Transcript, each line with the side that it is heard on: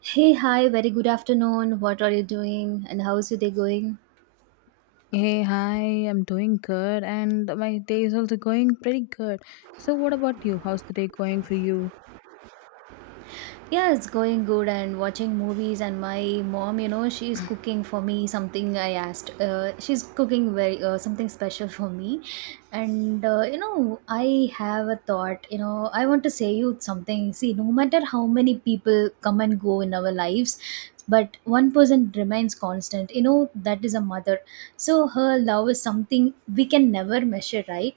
right: Hey, hi, very good afternoon. What are you doing and how's your day going?
left: Hey, hi, I'm doing good and my day is also going pretty good. So, what about you? How's the day going for you?
right: Yeah, it's going good and watching movies and my mom, you know, she's cooking for me something I asked. She's cooking very something special for me. And you know, I have a thought, you know, I want to say you something. See, no matter how many people come and go in our lives, but one person remains constant. You know, that is a mother. So her love is something we can never measure, right?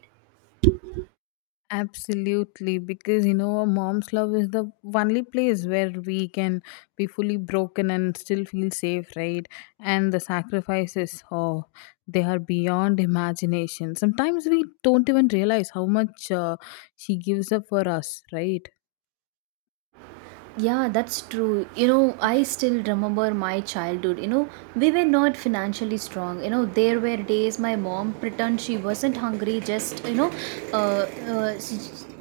left: Absolutely, because you know, a mom's love is the only place where we can be fully broken and still feel safe, right? And the sacrifices, oh, they are beyond imagination. Sometimes we don't even realize how much she gives up for us, right?
right: Yeah, that's true. You know, I still remember my childhood. You know, we were not financially strong. You know, there were days my mom pretend she wasn't hungry, just, you know,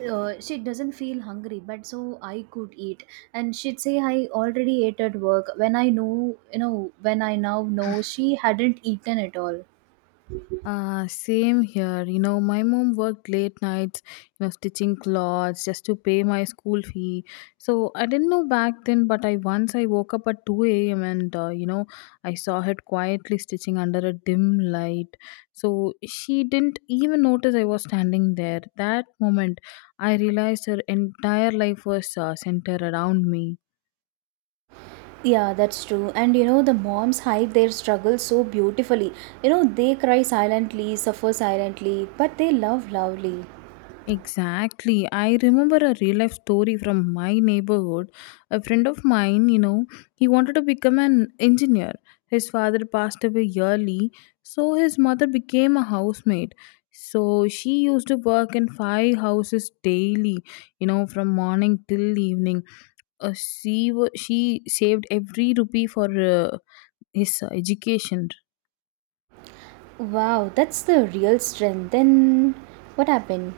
right: she doesn't feel hungry, but so I could eat. And she'd say, I already ate at work. When I know, you know, when I now know she hadn't eaten at all.
left: Same here. You know, my mom worked late nights, you know, stitching clothes just to pay my school fee. So I didn't know back then, but I once I woke up at 2 a.m. and, you know, I saw her quietly stitching under a dim light. So she didn't even notice I was standing there. That moment, I realized her entire life was centered around me.
right: Yeah, that's true. And you know, the moms hide their struggle so beautifully. You know, they cry silently, suffer silently, but they love loudly.
left: Exactly. I remember a real life story from my neighborhood. A friend of mine, you know, he wanted to become an engineer. His father passed away yearly, so his mother became a housemaid. So she used to work in five houses daily, you know, from morning till evening. She saved every rupee for his education.
right: Wow, that's the real strength. Then what happened?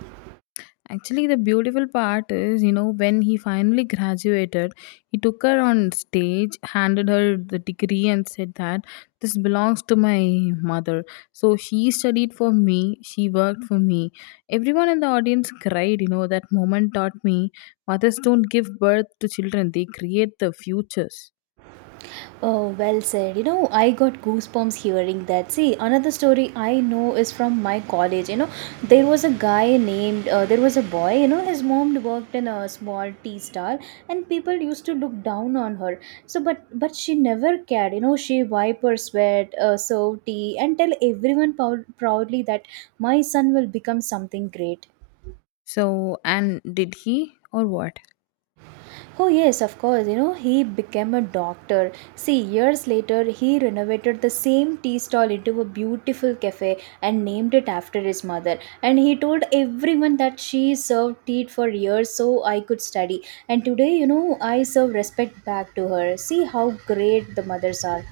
left: Actually, the beautiful part is, you know, when he finally graduated, he took her on stage, handed her the degree, and said that this belongs to my mother. So she studied for me, she worked for me. Everyone in the audience cried, you know, that moment taught me mothers don't give birth to children, they create the futures.
right: Oh, well said. You know, I got goosebumps hearing that. See, another story I know is from my college. You know, there was a guy named, there was a boy, you know, his mom worked in a small tea stall and people used to look down on her. So, but she never cared. You know, she wiped her sweat, served tea, and tell everyone proudly that my son will become something great.
left: So, and did he or what?
right: Oh, yes, of course. You know, he became a doctor. See, years later, he renovated the same tea stall into a beautiful cafe and named it after his mother. And he told everyone that she served tea for years so I could study. And today, you know, I serve respect back to her. See how great the mothers are.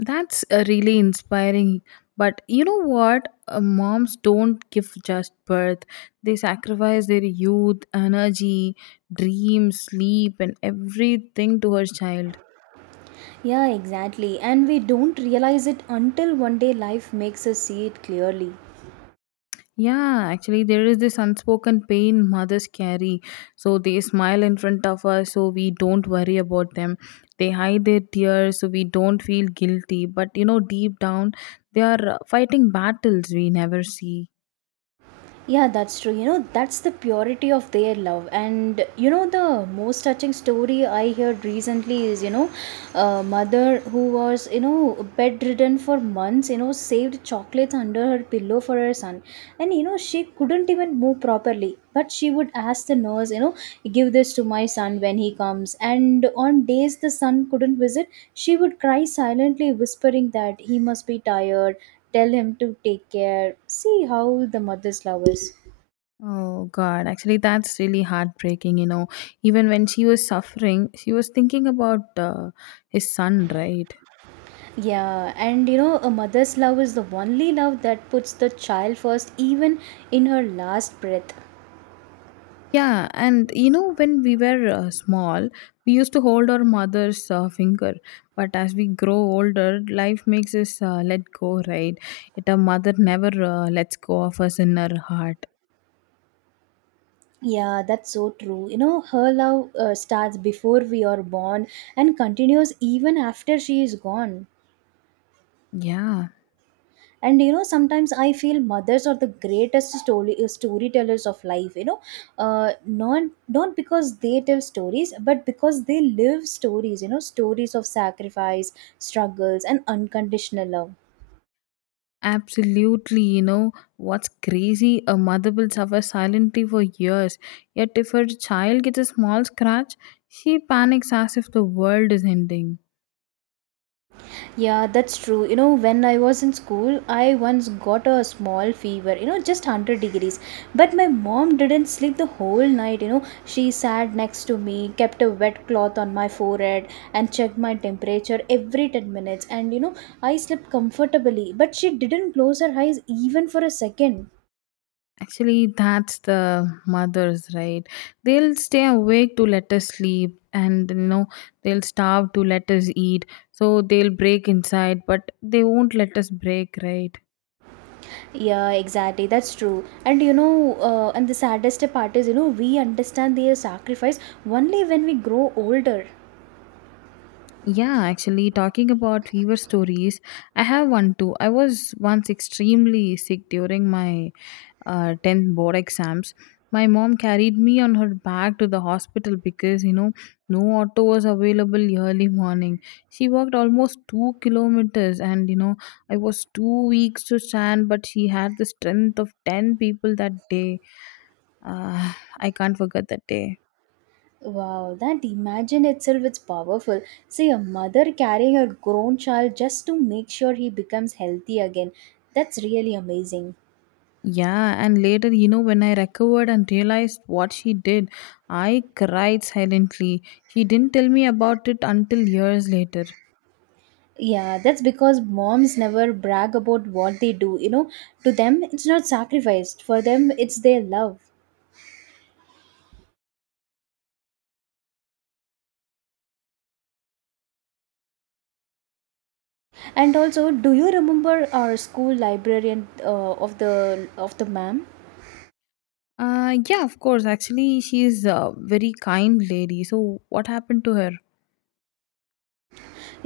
left: That's really inspiring. But you know what? Moms don't give just birth. They sacrifice their youth, energy, dreams, sleep, and everything to her child.
right: Yeah, exactly. And we don't realize it until one day life makes us see it clearly.
left: Yeah, actually, there is this unspoken pain mothers carry. So they smile in front of us, so we don't worry about them. They hide their tears, so we don't feel guilty. But you know, deep down, they are fighting battles we never see.
right: Yeah, that's true. You know, that's the purity of their love. And you know, the most touching story I heard recently is, you know, a mother who was, you know, bedridden for months, you know, saved chocolates under her pillow for her son. And, you know, she couldn't even move properly. But she would ask the nurse, you know, give this to my son when he comes. And on days the son couldn't visit, she would cry silently, whispering that he must be tired, tell him to take care. See how the mother's love is.
left: Oh God, actually, that's really heartbreaking. You know, even when she was suffering, she was thinking about his son, right?
right: Yeah, and you know, a mother's love is the only love that puts the child first, even in her last breath.
left: Yeah, and you know, when we were small, we used to hold our mother's finger. But as we grow older, life makes us let go, right? Yet our mother never lets go of us in her heart.
right: Yeah, that's so true. You know, her love starts before we are born and continues even after she is gone.
left: Yeah.
right: And you know, sometimes I feel mothers are the greatest story storytellers of life, you know, not because they tell stories but because they live stories, you know, stories of sacrifice, struggles and unconditional love.
left: Absolutely, you know what's crazy? A mother will suffer silently for years, yet, if her child gets a small scratch, she panics as if the world is ending.
right: Yeah, that's true. You know, when I was in school, I once got a small fever, you know, just 100 degrees. But my mom didn't sleep the whole night, you know. She sat next to me, kept a wet cloth on my forehead, and checked my temperature every 10 minutes. And, you know, I slept comfortably, but she didn't close her eyes even for a second.
left: Actually, that's the mothers, right? They'll stay awake to let us sleep, and you know, they'll starve to let us eat, so they'll break inside, but they won't let us break, right?
right: Yeah, exactly. That's true. And, you know, and the saddest part is, you know, we understand their sacrifice only when we grow older.
left: Yeah, actually, talking about fever stories, I have one too. I was once extremely sick during my 10th board exams. My mom carried me on her back to the hospital because you know no auto was available early morning. She walked almost 2 kilometers, and you know, I was 2 weeks to stand, but she had the strength of 10 people that day. uh, I can't forget that day.
right: Wow, that imagine itself is powerful. See, a mother carrying her grown child just to make sure he becomes healthy again. That's really amazing.
left: Yeah, and later, you know, when I recovered and realized what she did, I cried silently. She didn't tell me about it until years later.
right: Yeah, that's because moms never brag about what they do. You know, to them, it's not sacrificed. For them, it's their love. And also, do you remember our school librarian of the ma'am?
left: Yeah, of course. Actually, she's a very kind lady. So, what happened to her?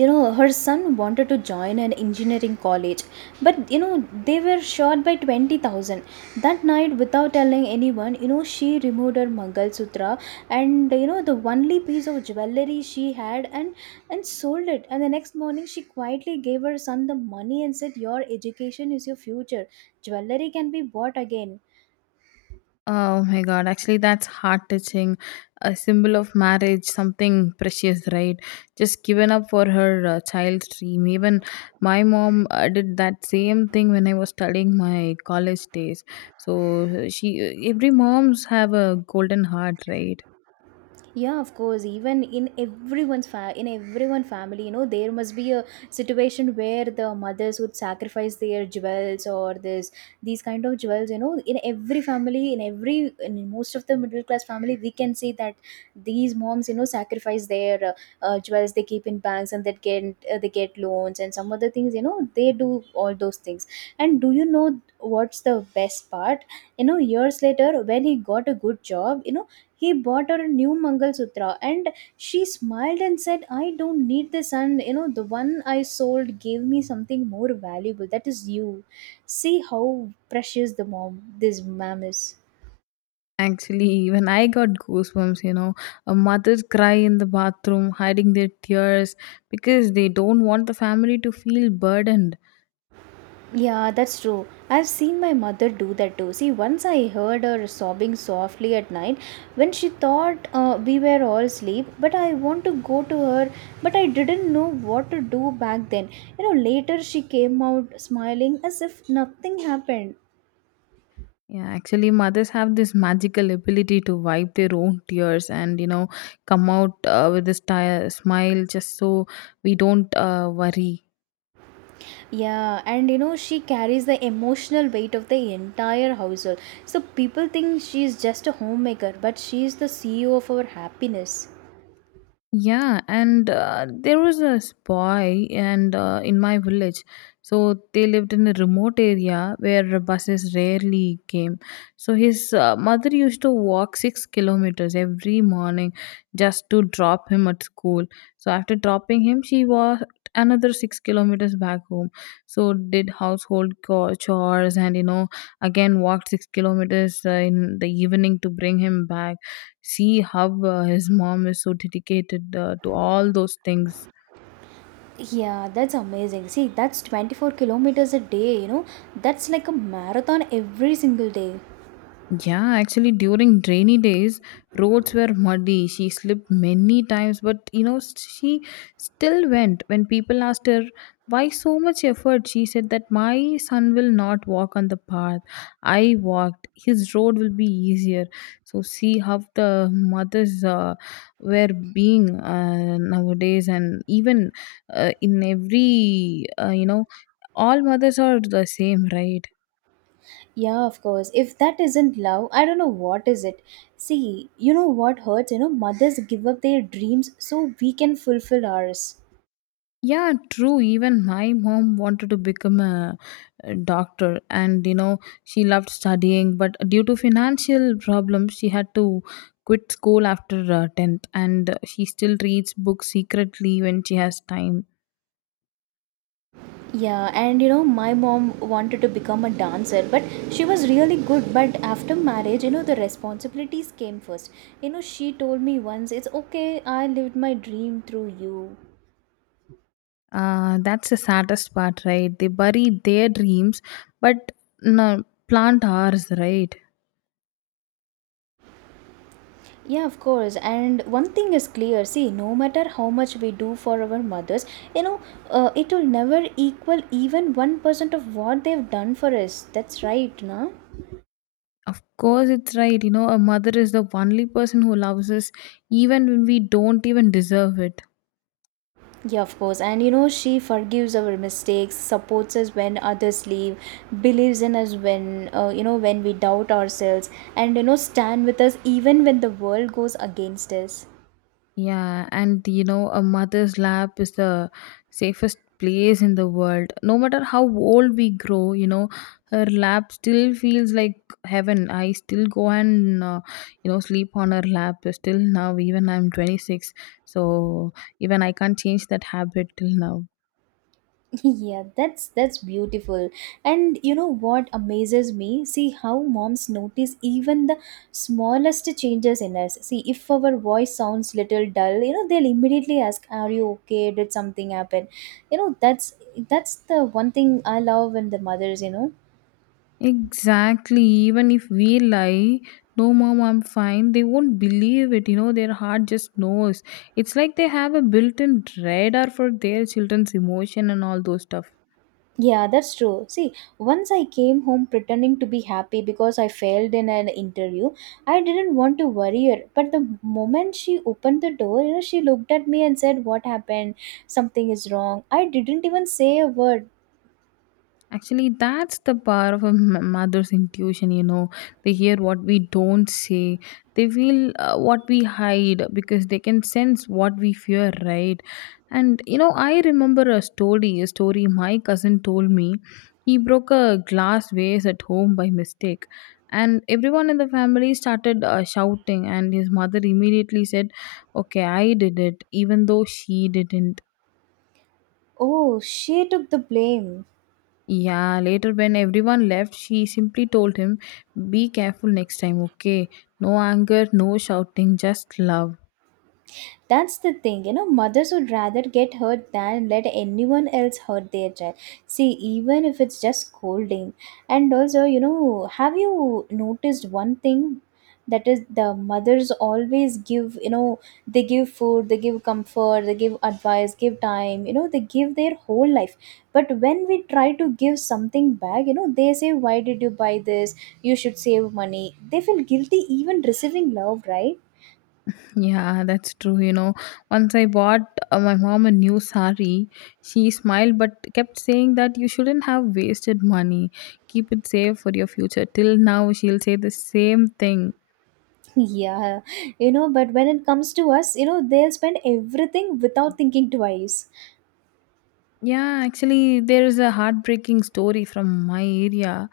right: You know, her son wanted to join an engineering college, but you know, they were shot by 20,000 that night. Without telling anyone, you know, she removed her mangal sutra, and you know, the only piece of jewelry she had, and sold it. And the next morning she quietly gave her son the money and said, your education is your future, jewelry can be bought again.
left: Oh my god, actually, that's heart touching. A symbol of marriage, something precious, right? Just given up for her child's dream. Even my mom did that same thing when I was studying my college days. So, she every moms have a golden heart, right?
right: Yeah, of course. Even in everyone's in everyone family, you know, there must be a situation where the mothers would sacrifice their jewels or this, these kind of jewels, you know, in every family, in every, in most of the middle class family, we can see that these moms, you know, sacrifice their jewels. They keep in banks and they get, they get loans and some other things, you know, they do all those things. And do you know what's the best part? You know, years later when he got a good job, you know, he bought her a new Mangalsutra. And she smiled and said, I don't need this. And you know, the one I sold gave me something more valuable. That is you. See how precious the mom, this mom is.
left: Actually, even I got goosebumps, you know. A mother's cry in the bathroom, hiding their tears because they don't want the family to feel burdened.
right: Yeah, that's true. I've seen my mother do that too. See, once I heard her sobbing softly at night when she thought we were all asleep, but I want to go to her, but I didn't know what to do back then. You know, later she came out smiling as if nothing happened.
left: Yeah, actually, mothers have this magical ability to wipe their own tears and, you know, come out with this smile just so we don't worry.
right: Yeah, and you know, she carries the emotional weight of the entire household. So people think she is just a homemaker, but she is the CEO of our happiness.
left: Yeah, and there was a boy, and in my village, so they lived in a remote area where buses rarely came. So his mother used to walk 6 kilometers every morning just to drop him at school. So after dropping him, she walked another 6 kilometers back home. So did household chores, and you know again walked 6 kilometers in the evening to bring him back. See how his mom is so dedicated to all those things.
right: Yeah, that's amazing. See, that's 24 kilometers a day, you know, that's like a marathon every single day.
left: Yeah, actually, during rainy days, roads were muddy. She slipped many times, but you know, she still went. When people asked her, why so much effort? She said that my son will not walk on the path I walked. His road will be easier. So, see how the mothers were being nowadays, and even in every, you know, all mothers are the same, right?
right: Yeah, of course. If that isn't love, I don't know what is it. See, you know what hurts? You know, mothers give up their dreams so we can fulfill ours.
left: Yeah, true. Even my mom wanted to become a doctor, and you know, she loved studying, but due to financial problems, she had to quit school after 10th, and she still reads books secretly when she has time.
right: Yeah, and you know, my mom wanted to become a dancer, but she was really good. But after marriage, you know, the responsibilities came first. You know, she told me once, it's okay, I lived my dream through you.
left: That's the saddest part, right? They bury their dreams, but no, plant ours, right?
right: Yeah, of course. And one thing is clear, see, no matter how much we do for our mothers, you know, it will never equal even 1% of what they've done for us. That's right, na?
left: Of course, it's right. You know, a mother is the only person who loves us, even when we don't even deserve it.
right: Yeah, of course. And you know, she forgives our mistakes, supports us when others leave, believes in us when, you know, when we doubt ourselves, and you know, stand with us even when the world goes against us.
left: Yeah, and you know, a mother's lap is the safest place in the world. No matter how old we grow, you know, her lap still feels like heaven. I still go and, you know, sleep on her lap still now, even I'm 26. So even I can't change that habit till now.
right: Yeah, that's beautiful. And you know what amazes me? See how moms notice even the smallest changes in us. See, if our voice sounds little dull, you know, they'll immediately ask, "Are you okay? Did something happen?" You know, that's the one thing I love in the mothers, you know.
left: Exactly. Even if we lie, no, mom, I'm fine, they won't believe it. You know, their heart just knows. It's like they have a built in radar for their children's emotion and all those stuff.
right: Yeah, that's true. See, once I came home pretending to be happy because I failed in an interview, I didn't want to worry her. But the moment she opened the door, you know, she looked at me and said, What happened? Something is wrong. I didn't even say a word.
left: Actually, that's the power of a mother's intuition, you know. They hear what we don't say, they feel what we hide because they can sense what we fear, right? And, you know, I remember a story my cousin told me. He broke a glass vase at home by mistake. And everyone in the family started shouting, and his mother immediately said, okay, I did it, even though she didn't.
right: Oh, she took the blame.
left: Yeah, later when everyone left, she simply told him, be careful next time, okay? No anger, no shouting, just love.
right: That's the thing, you know, mothers would rather get hurt than let anyone else hurt their child. See, even if it's just scolding. And also, you know, have you noticed one thing? That is, the mothers always give, you know, they give food, they give comfort, they give advice, give time, you know, they give their whole life. But when we try to give something back, you know, they say, Why did you buy this? You should save money. They feel guilty even receiving love, right?
left: Yeah, that's true. You know, once I bought my mom a new sari, she smiled but kept saying that you shouldn't have wasted money. Keep it safe for your future. Till now, she'll say the same thing.
right: Yeah, you know, but when it comes to us, you know, they'll spend everything without thinking twice.
left: Yeah, actually, there is a heartbreaking story from my area.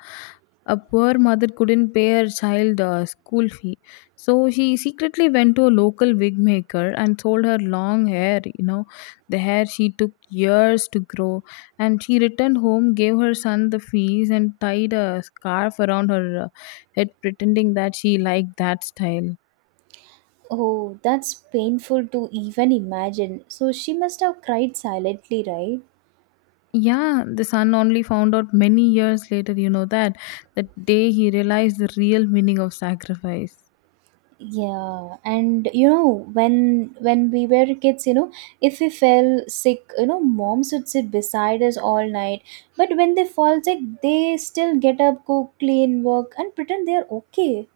left: A poor mother couldn't pay her child school fee, so she secretly went to a local wig maker and sold her long hair. You know, the hair she took years to grow, and she returned home, gave her son the fees, and tied a scarf around her head, pretending that she liked that style.
right: Oh, that's painful to even imagine. So she must have cried silently, right?
left: Yeah, the son only found out many years later, you know that, that day he realized the real meaning of sacrifice.
right: Yeah, and you know, when we were kids, you know, if we fell sick, you know, moms would sit beside us all night. But when they fall sick, they still get up, cook, clean, work, and pretend they are okay.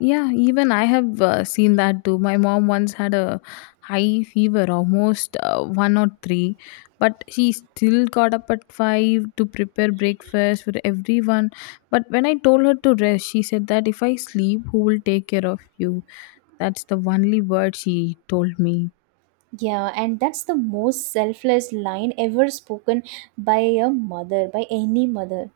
left: Yeah, even I have seen that too. My mom once had a high fever, almost one or three, but she still got up at five to prepare breakfast for everyone. But when I told her to rest, she said that if I sleep, who will take care of you? That's the only word she told me.
right: Yeah, and that's the most selfless line ever spoken by a mother, by any mother.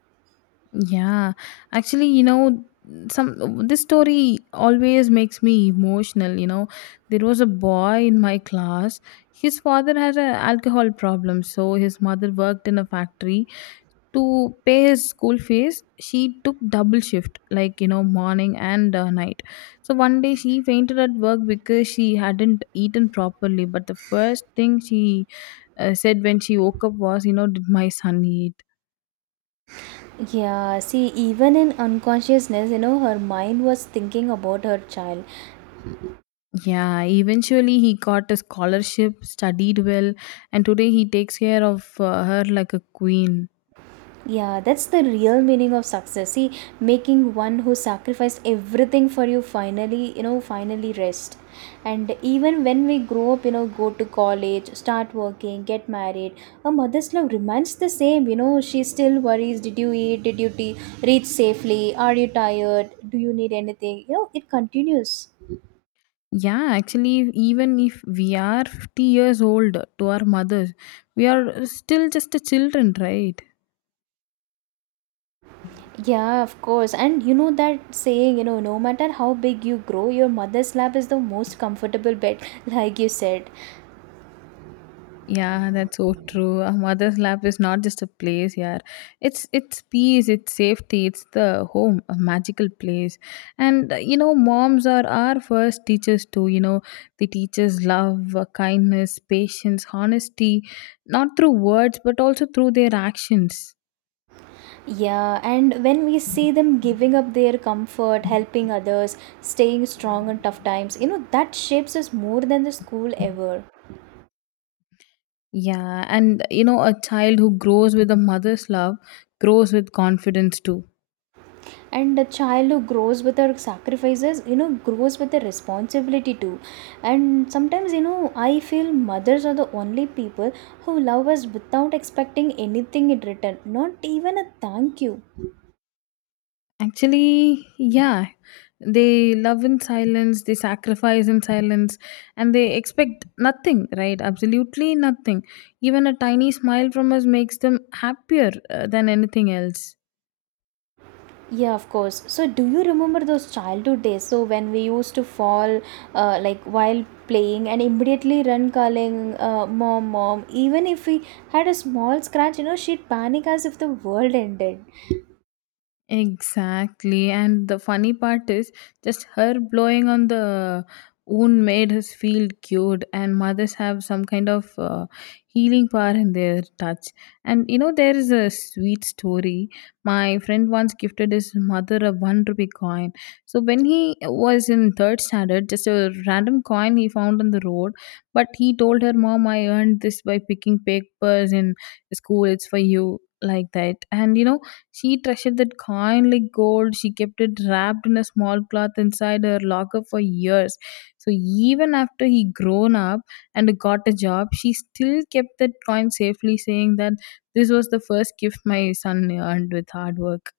left: Yeah, actually, you know, some this story always makes me emotional. You know, there was a boy in my class. His father had an alcohol problem, so his mother worked in a factory to pay his school fees. She took double shift, like you know, morning and night. So one day she fainted at work because she hadn't eaten properly. But the first thing she said when she woke up was, you know, did my son eat?
right: Yeah, see, even in unconsciousness, you know, her mind was thinking about her child.
left: Yeah, eventually he got a scholarship, studied well, and today he takes care of her like a queen.
right: Yeah, that's the real meaning of success. See, making one who sacrificed everything for you finally, you know, finally rest. And even when we grow up, you know, go to college, start working, get married, a mother's love remains the same. You know, she still worries, did you eat? Did you reach safely? Are you tired? Do you need anything? You know, it continues.
left: Yeah, actually, even if we are 50 years old to our mothers, we are still just a children, right?
right: Yeah, of course. And you know that saying, you know, no matter how big you grow, your mother's lap is the most comfortable bed, like you said.
left: Yeah, that's so true. A mother's lap is not just a place, yeah. It's peace, it's safety, it's the home, a magical place. And you know, moms are our first teachers too. You know, they teach us love, kindness, patience, honesty, not through words but also through their actions.
right: Yeah, and when we see them giving up their comfort, helping others, staying strong in tough times, you know, that shapes us more than the school ever.
left: Yeah, and you know, a child who grows with a mother's love grows with confidence too.
right: And the child who grows with her sacrifices, you know, grows with the responsibility too. And sometimes, you know, I feel mothers are the only people who love us without expecting anything in return, not even a thank you.
left: Actually, yeah. They love in silence, they sacrifice in silence, and they expect nothing, right? Absolutely nothing. Even a tiny smile from us makes them happier than anything else.
right: Yeah, of course. So, do you remember those childhood days? So, when we used to fall, like while playing, and immediately run calling, mom, mom. Even if we had a small scratch, you know, she'd panic as if the world ended.
left: Exactly. And the funny part is just her blowing on the wound made us feel cured, and mothers have some kind of healing power in their touch. And you know, there is a sweet story. My friend once gifted his mother a one rupee coin. So when he was in third standard, just a random coin he found on the road, but he told her, "Mom, I earned this by picking papers in school, it's for you," like that. And you know, she treasured that coin like gold. She kept it wrapped in a small cloth inside her locker for years. So even after he grown up and got a job, she still kept that coin safely, saying that this was the first gift my son earned with hard work.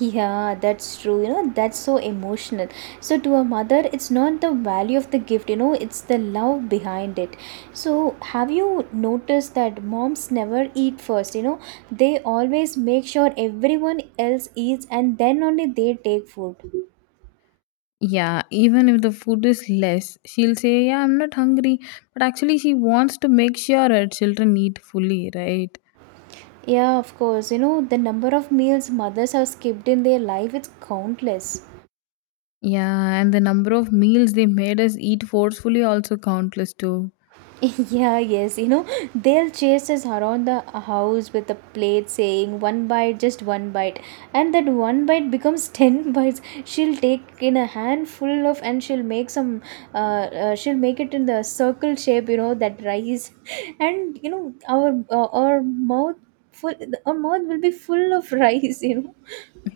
right: Yeah, that's true. You know, that's so emotional. So, to a mother, it's not the value of the gift, you know, it's the love behind it. So, have you noticed that moms never eat first? You know, they always make sure everyone else eats and then only they take food.
left: Yeah, even if the food is less, she'll say, "Yeah, I'm not hungry." But actually, she wants to make sure her children eat fully, right?
right: Yeah, of course. You know, the number of meals mothers have skipped in their life, it's countless.
left: Yeah, and the number of meals they made us eat forcefully also countless too.
right: Yeah, yes, you know, they'll chase us around the house with a plate saying one bite, just one bite. And that one bite becomes 10 bites. She'll take in a handful of and she'll make some, she'll make it in the circle shape, you know, that rice. And, you know, our mouth full, our mouth will be full of rice, you know.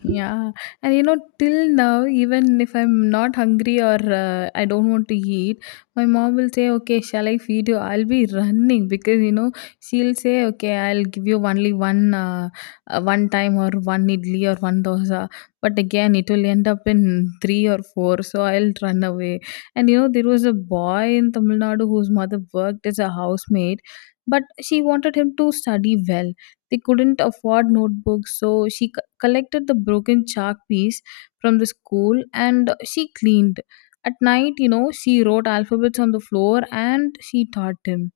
left: Yeah, and you know, till now, even if I'm not hungry or I don't want to eat, my mom will say, "Okay, shall I feed you?" I'll be running because you know she'll say, "Okay, I'll give you only one time or one idli or one dosa," but again, it will end up in three or four, so I'll run away. And you know, there was a boy in Tamil Nadu whose mother worked as a housemaid, but she wanted him to study well. They couldn't afford notebooks, so she collected the broken chalk piece from the school and she cleaned. At night, you know, she wrote alphabets on the floor and she taught him.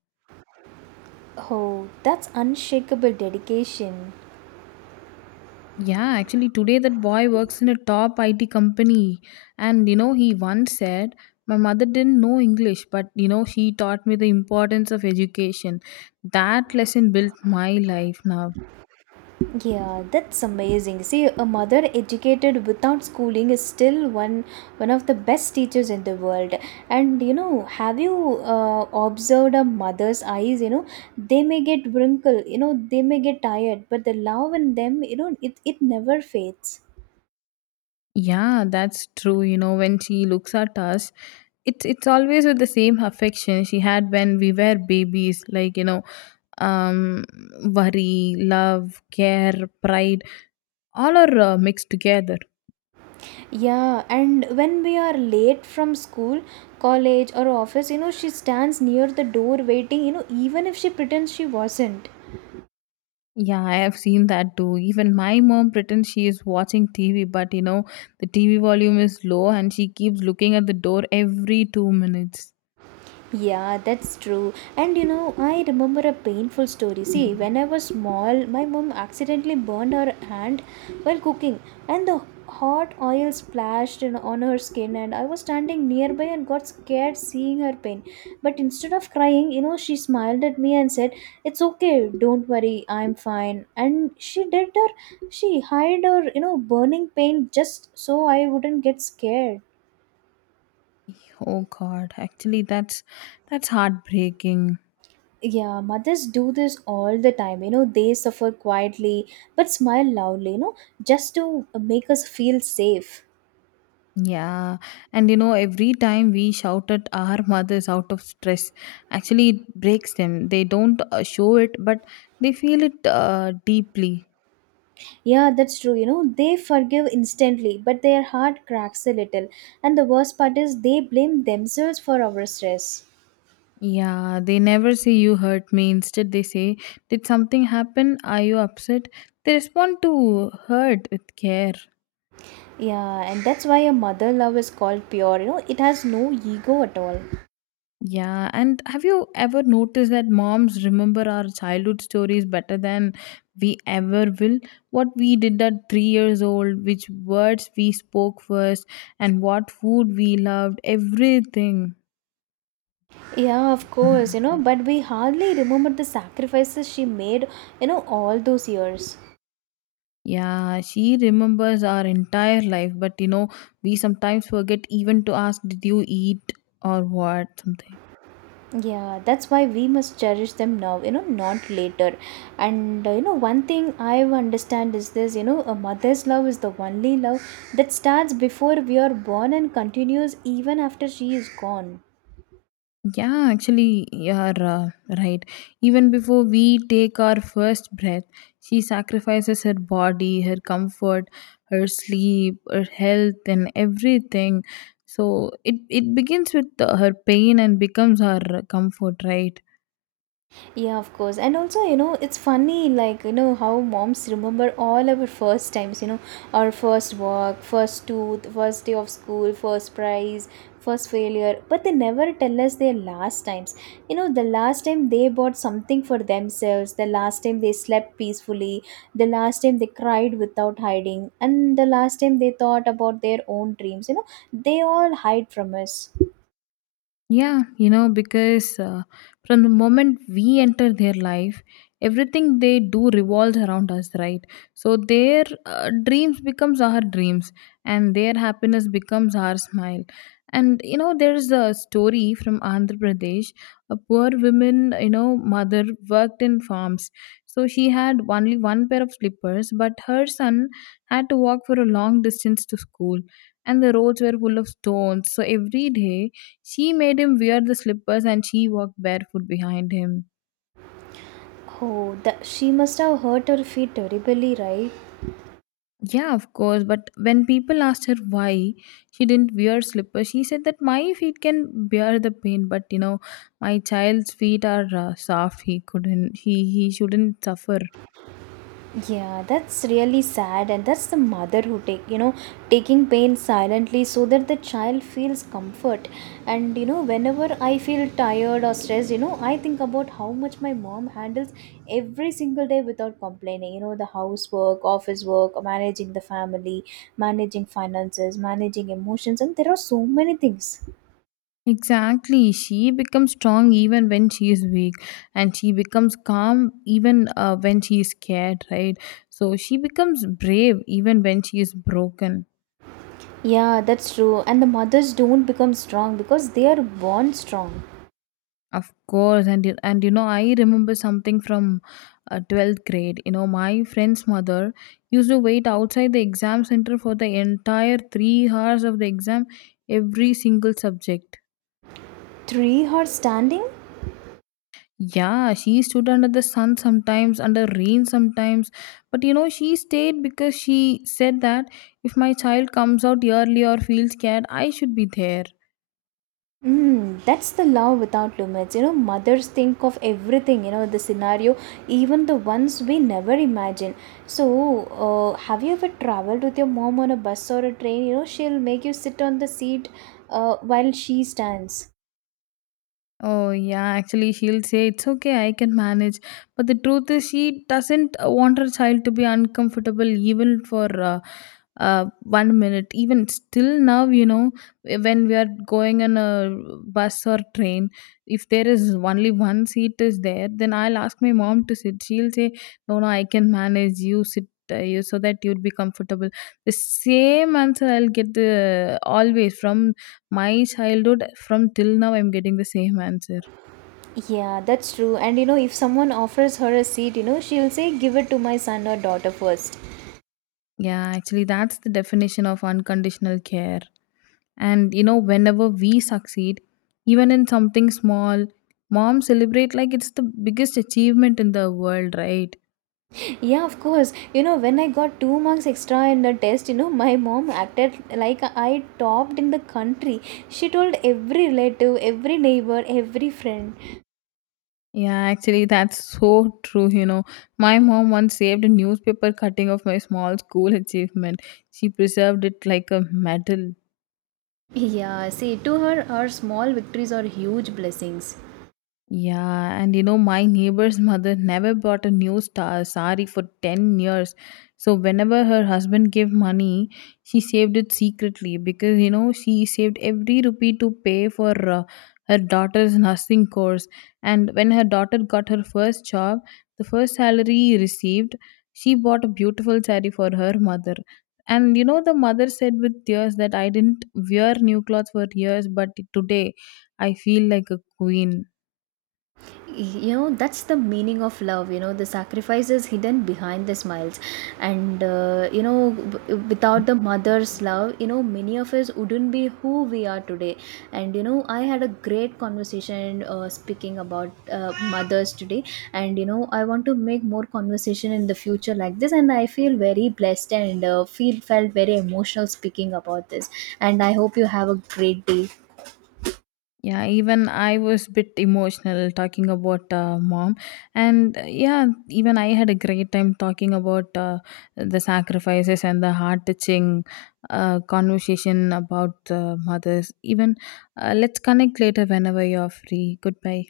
right: Oh, that's unshakable dedication.
left: Yeah, actually, today that boy works in a top IT company. And you know, he once said, "My mother didn't know English, but, you know, she taught me the importance of education. That lesson built my life now."
right: Yeah, that's amazing. See, a mother educated without schooling is still one of the best teachers in the world. And you know, have you observed a mother's eyes? You know, they may get wrinkled. You know, they may get tired, but the love in them, you know, it never fades.
left: Yeah, that's true. You know, when she looks at us, it's always with the same affection she had when we were babies. Like you know, um, worry, love, care, pride, all are mixed together.
right: Yeah, and when we are late from school, college, or office, you know, she stands near the door waiting. You know, even if she pretends she wasn't.
left: Yeah, I have seen that too. Even my mom pretends she is watching TV, but you know, the TV volume is low and she keeps looking at the door every 2 minutes.
right: Yeah, that's true. And you know, I remember a painful story. See, when I was small, my mom accidentally burned her hand while cooking, and the hot oil splashed in, on her skin. And I was standing nearby and got scared seeing her pain. But instead of crying, you know, she smiled at me and said, "It's okay. Don't worry. I'm fine." And she hid her, you know, burning pain just so I wouldn't get scared.
left: Oh god, actually that's heartbreaking.
right: Yeah, mothers do this all the time. You know, they suffer quietly but smile loudly, you know, just to make us feel safe.
left: Yeah. And you know, every time we shout at our mothers out of stress, actually it breaks them. They don't show it, but they feel it deeply.
right: Yeah, that's true. You know, they forgive instantly, but their heart cracks a little. And the worst part is they blame themselves for our stress.
left: Yeah, they never say you hurt me. Instead, they say, "Did something happen? Are you upset?" They respond to hurt with care.
right: Yeah, and that's why a mother love is called pure. You know, it has no ego at all.
left: Yeah, and have you ever noticed that moms remember our childhood stories better than we ever will? What we did at 3 years old, which words we spoke first, and what food we loved, everything.
right: Yeah, of course, you know, but we hardly remember the sacrifices she made, you know, all those years.
left: Yeah, she remembers our entire life, but you know, we sometimes forget even to ask, "Did you eat or what?" Something.
right: Yeah, that's why we must cherish them now, you know, not later. And you know, one thing I understand is this, you know, a mother's love is the only love that starts before we are born and continues even after she is gone.
left: Yeah, actually, you're uh, right. Even before we take our first breath, she sacrifices her body, her comfort, her sleep, her health, and everything. So it begins with her pain and becomes our comfort, right?
right: Yeah, of course. And also, you know, it's funny, like, you know, how moms remember all our first times, you know, our first walk, first tooth, first day of school, first prize, first failure. But they never tell us their last times. You know, the last time they bought something for themselves, the last time they slept peacefully, the last time they cried without hiding, and the last time they thought about their own dreams. You know, they all hide from us.
left: Yeah, you know, because from the moment we enter their life, everything they do revolves around us, right? So their dreams becomes our dreams, and their happiness becomes our smile. And you know, there's a story from Andhra Pradesh. A poor woman, you know, mother worked in farms, so she had only one pair of slippers, but her son had to walk for a long distance to school, and the roads were full of stones. So every day she made him wear the slippers and she walked barefoot behind him.
right: Oh, that she must have hurt her feet terribly, right?
left: Yeah, of course, but when people asked her why she didn't wear slippers, she said that my feet can bear the pain, but you know, my child's feet are soft. He couldn't, he shouldn't suffer.
right: Yeah, that's really sad, and that's the mother who take you know taking pain silently so that the child feels comfort. And you know, whenever I feel tired or stressed, you know, I think about how much my mom handles every single day without complaining. You know, the housework, office work, managing the family, managing finances, managing emotions, and there are so many things.
left: Exactly. She becomes strong even when she is weak, and she becomes calm even when she is scared, right? So she becomes brave even when she is broken.
right: Yeah, that's true. And the mothers don't become strong because they are born strong.
left: Of course, and you know, I remember something from 12th grade. You know, my friend's mother used to wait outside the exam center for the entire 3 hours of the exam, every single subject.
right: Three are standing.
left: Yeah, she stood under the sun sometimes, under rain sometimes, but you know, she stayed because she said that if my child comes out early or feels scared, I should be there.
right: Mm, that's the love without limits. You know, mothers think of everything, you know, the scenario, even the ones we never imagine. So, have you ever traveled with your mom on a bus or a train? You know, she'll make you sit on the seat while she stands.
left: Oh, yeah, actually, she'll say, "It's okay, I can manage." But the truth is, she doesn't want her child to be uncomfortable even for one minute. Even still now, you know, when we are going on a bus or train, if there is only one seat is there, then I'll ask my mom to sit. She'll say, "No, no, I can manage. You sit. You so that you'd be comfortable." The same answer I'll get always from my childhood from till now I'm getting the same answer.
right: Yeah, that's true. And you know, if someone offers her a seat, you know, she'll say, Give it to my son or daughter first.
left: Yeah, actually that's the definition of unconditional care. And you know, whenever we succeed, even in something small, mom celebrate like it's the biggest achievement in the world, right?
right: Yeah, of course. You know, when I got two marks extra in the test, you know, my mom acted like I topped in the country. She told every relative, every neighbor, every friend.
left: Yeah, actually that's so true, you know. My mom once saved a newspaper cutting of my small school achievement. She preserved it like a medal.
right: Yeah, see, to her, her small victories are huge blessings.
left: Yeah, and you know, my neighbor's mother never bought a new star sari for 10 years. So whenever her husband gave money, she saved it secretly because you know, she saved every rupee to pay for her daughter's nursing course. And when her daughter got her first job, the first salary received, she bought a beautiful sari for her mother. And you know, the mother said with tears that I didn't wear new clothes for years, but today I feel like a queen.
right: You know that's the meaning of love, you know the sacrifice is hidden behind the smiles. And you know, without the mother's love, you know many of us wouldn't be who we are today. And you know I had a great conversation speaking about mothers today, and you know I want to make more conversation in the future like this, and I feel very blessed and feel felt very emotional speaking about this. And I hope you have a great day.
left: Yeah, even I was bit emotional talking about mom, and yeah, even I had a great time talking about the sacrifices and the heart touching conversation about mothers. Even let's connect later whenever you're free. Goodbye.